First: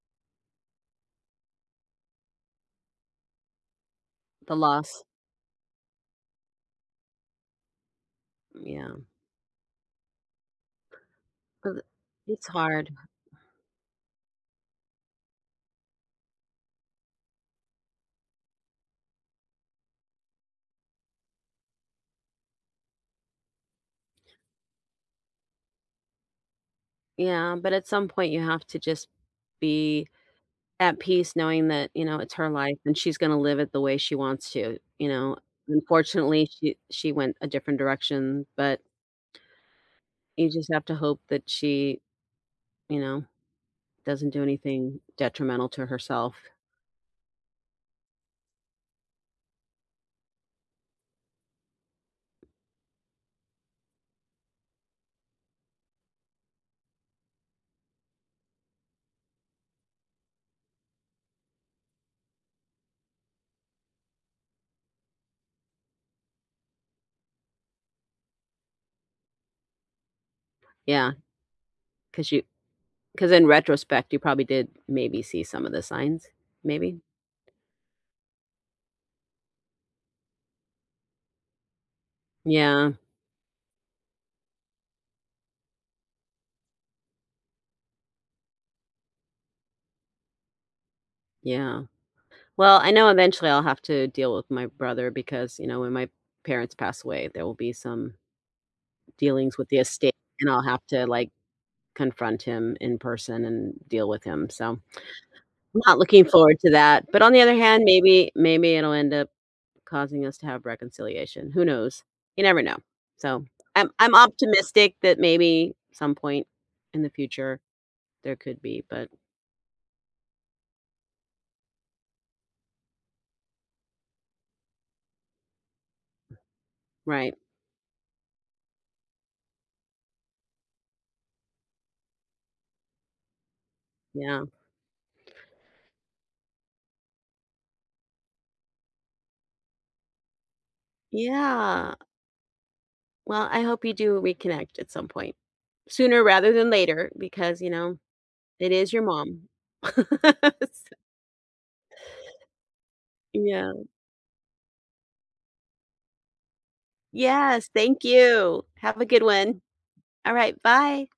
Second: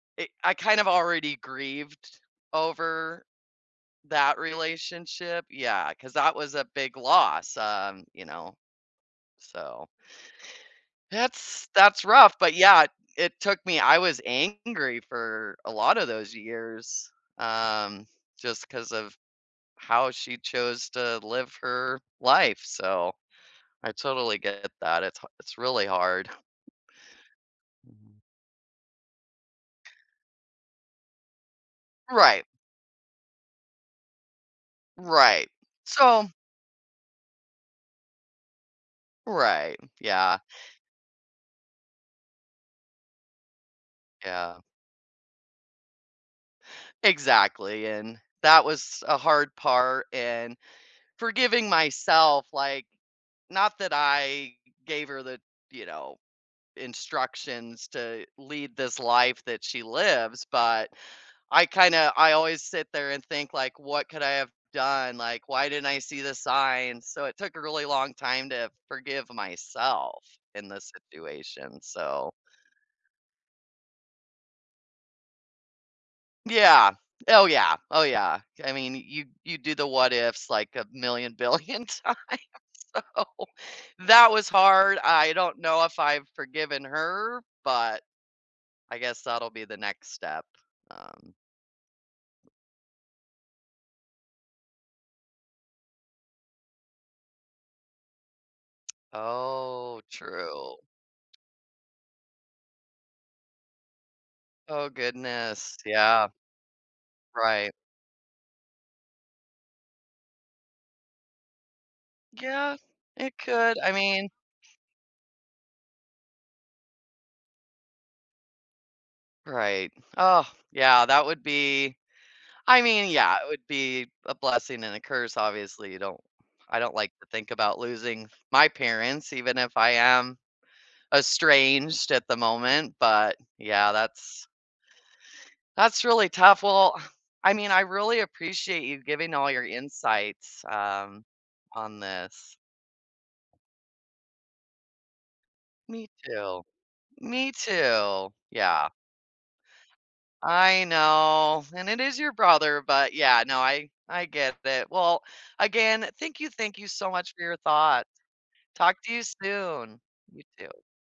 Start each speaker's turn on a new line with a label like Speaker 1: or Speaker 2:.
Speaker 1: I I kind of already grieved over that
Speaker 2: The loss.
Speaker 1: relationship, yeah, 'cause that was a big loss, um, you know,
Speaker 2: Mm, yeah.
Speaker 1: so that's
Speaker 2: 'Cause
Speaker 1: that's rough
Speaker 2: it's
Speaker 1: but yeah,
Speaker 2: hard.
Speaker 1: it took me I was angry for a lotta those years, um, just 'cause of how she chose to live her life, so I totally get that, it's ha it's really hard.
Speaker 2: Yeah, but at some
Speaker 1: Mhm.
Speaker 2: point, you have to just be at peace knowing that, you know, it's
Speaker 1: Right.
Speaker 2: her life, and she's gonna live it the way she wants to, you know?
Speaker 1: Right. So
Speaker 2: Unfortunately, she she went a different direction, but
Speaker 1: Right, yeah.
Speaker 2: you just have to hope that she, you know, doesn't do
Speaker 1: Yeah.
Speaker 2: anything detrimental to herself.
Speaker 1: Exactly, and that was a hard part and forgiving myself, like not that I gave her the, you know, instructions to lead this life that she lives, but I kinda I always sit there and think like, "What could I have done?" Like, "Why didn't I see the signs?" So it took a really long time to forgive myself in this
Speaker 2: Yeah.
Speaker 1: situation, so
Speaker 2: 'Cause you 'cause in retrospect, you probably did maybe see some of the signs,
Speaker 1: Yeah.
Speaker 2: maybe.
Speaker 1: Oh, yeah. Oh, yeah, I mean you you do the what-ifs like a million billion times
Speaker 2: Yeah.
Speaker 1: so that was hard, I don't know if I've forgiven her but I guess that'll be the next step. Um
Speaker 2: Yeah. Well, I know eventually I'll have to deal with my brother because, you know, when my parents pass away, there will be some dealings with the
Speaker 1: Oh,
Speaker 2: estate, and I'll
Speaker 1: true.
Speaker 2: have to, like, confront him in person and deal with him, so
Speaker 1: Oh,
Speaker 2: I'm
Speaker 1: goodness,
Speaker 2: not looking
Speaker 1: yeah.
Speaker 2: forward to that, but on the other
Speaker 1: Right.
Speaker 2: hand, maybe maybe it'll end up causing us to have reconciliation, who knows? You never
Speaker 1: Yeah,
Speaker 2: know.
Speaker 1: it
Speaker 2: So
Speaker 1: could, I
Speaker 2: I'm I'm
Speaker 1: mean
Speaker 2: optimistic that maybe some point in the future, there could be, but
Speaker 1: Right. Ugh, yeah, that would be I mean, yeah, it would be a blessing and a curse, obviously, you don't I don't like to
Speaker 2: Right.
Speaker 1: think about losing my parents even if I am estranged at the moment, but yeah,
Speaker 2: Yeah.
Speaker 1: that's that's really tough. Well, I mean I really appreciate you giving all your insights, um,
Speaker 2: Yeah.
Speaker 1: on this.
Speaker 2: Well, I hope you do reconnect at some point,
Speaker 1: Me
Speaker 2: sooner rather
Speaker 1: too.
Speaker 2: than later,
Speaker 1: Me
Speaker 2: because, you know,
Speaker 1: too,
Speaker 2: it
Speaker 1: yeah.
Speaker 2: is your mom. S
Speaker 1: I know. And it is your brother, but, yeah, no,
Speaker 2: Yeah.
Speaker 1: I I get that, well, again, thank you, thank you so much for your
Speaker 2: Yes, thank
Speaker 1: thoughts.
Speaker 2: you.
Speaker 1: Talk
Speaker 2: Have a
Speaker 1: to you
Speaker 2: good one.
Speaker 1: soon. You
Speaker 2: Alright,
Speaker 1: too.
Speaker 2: bye.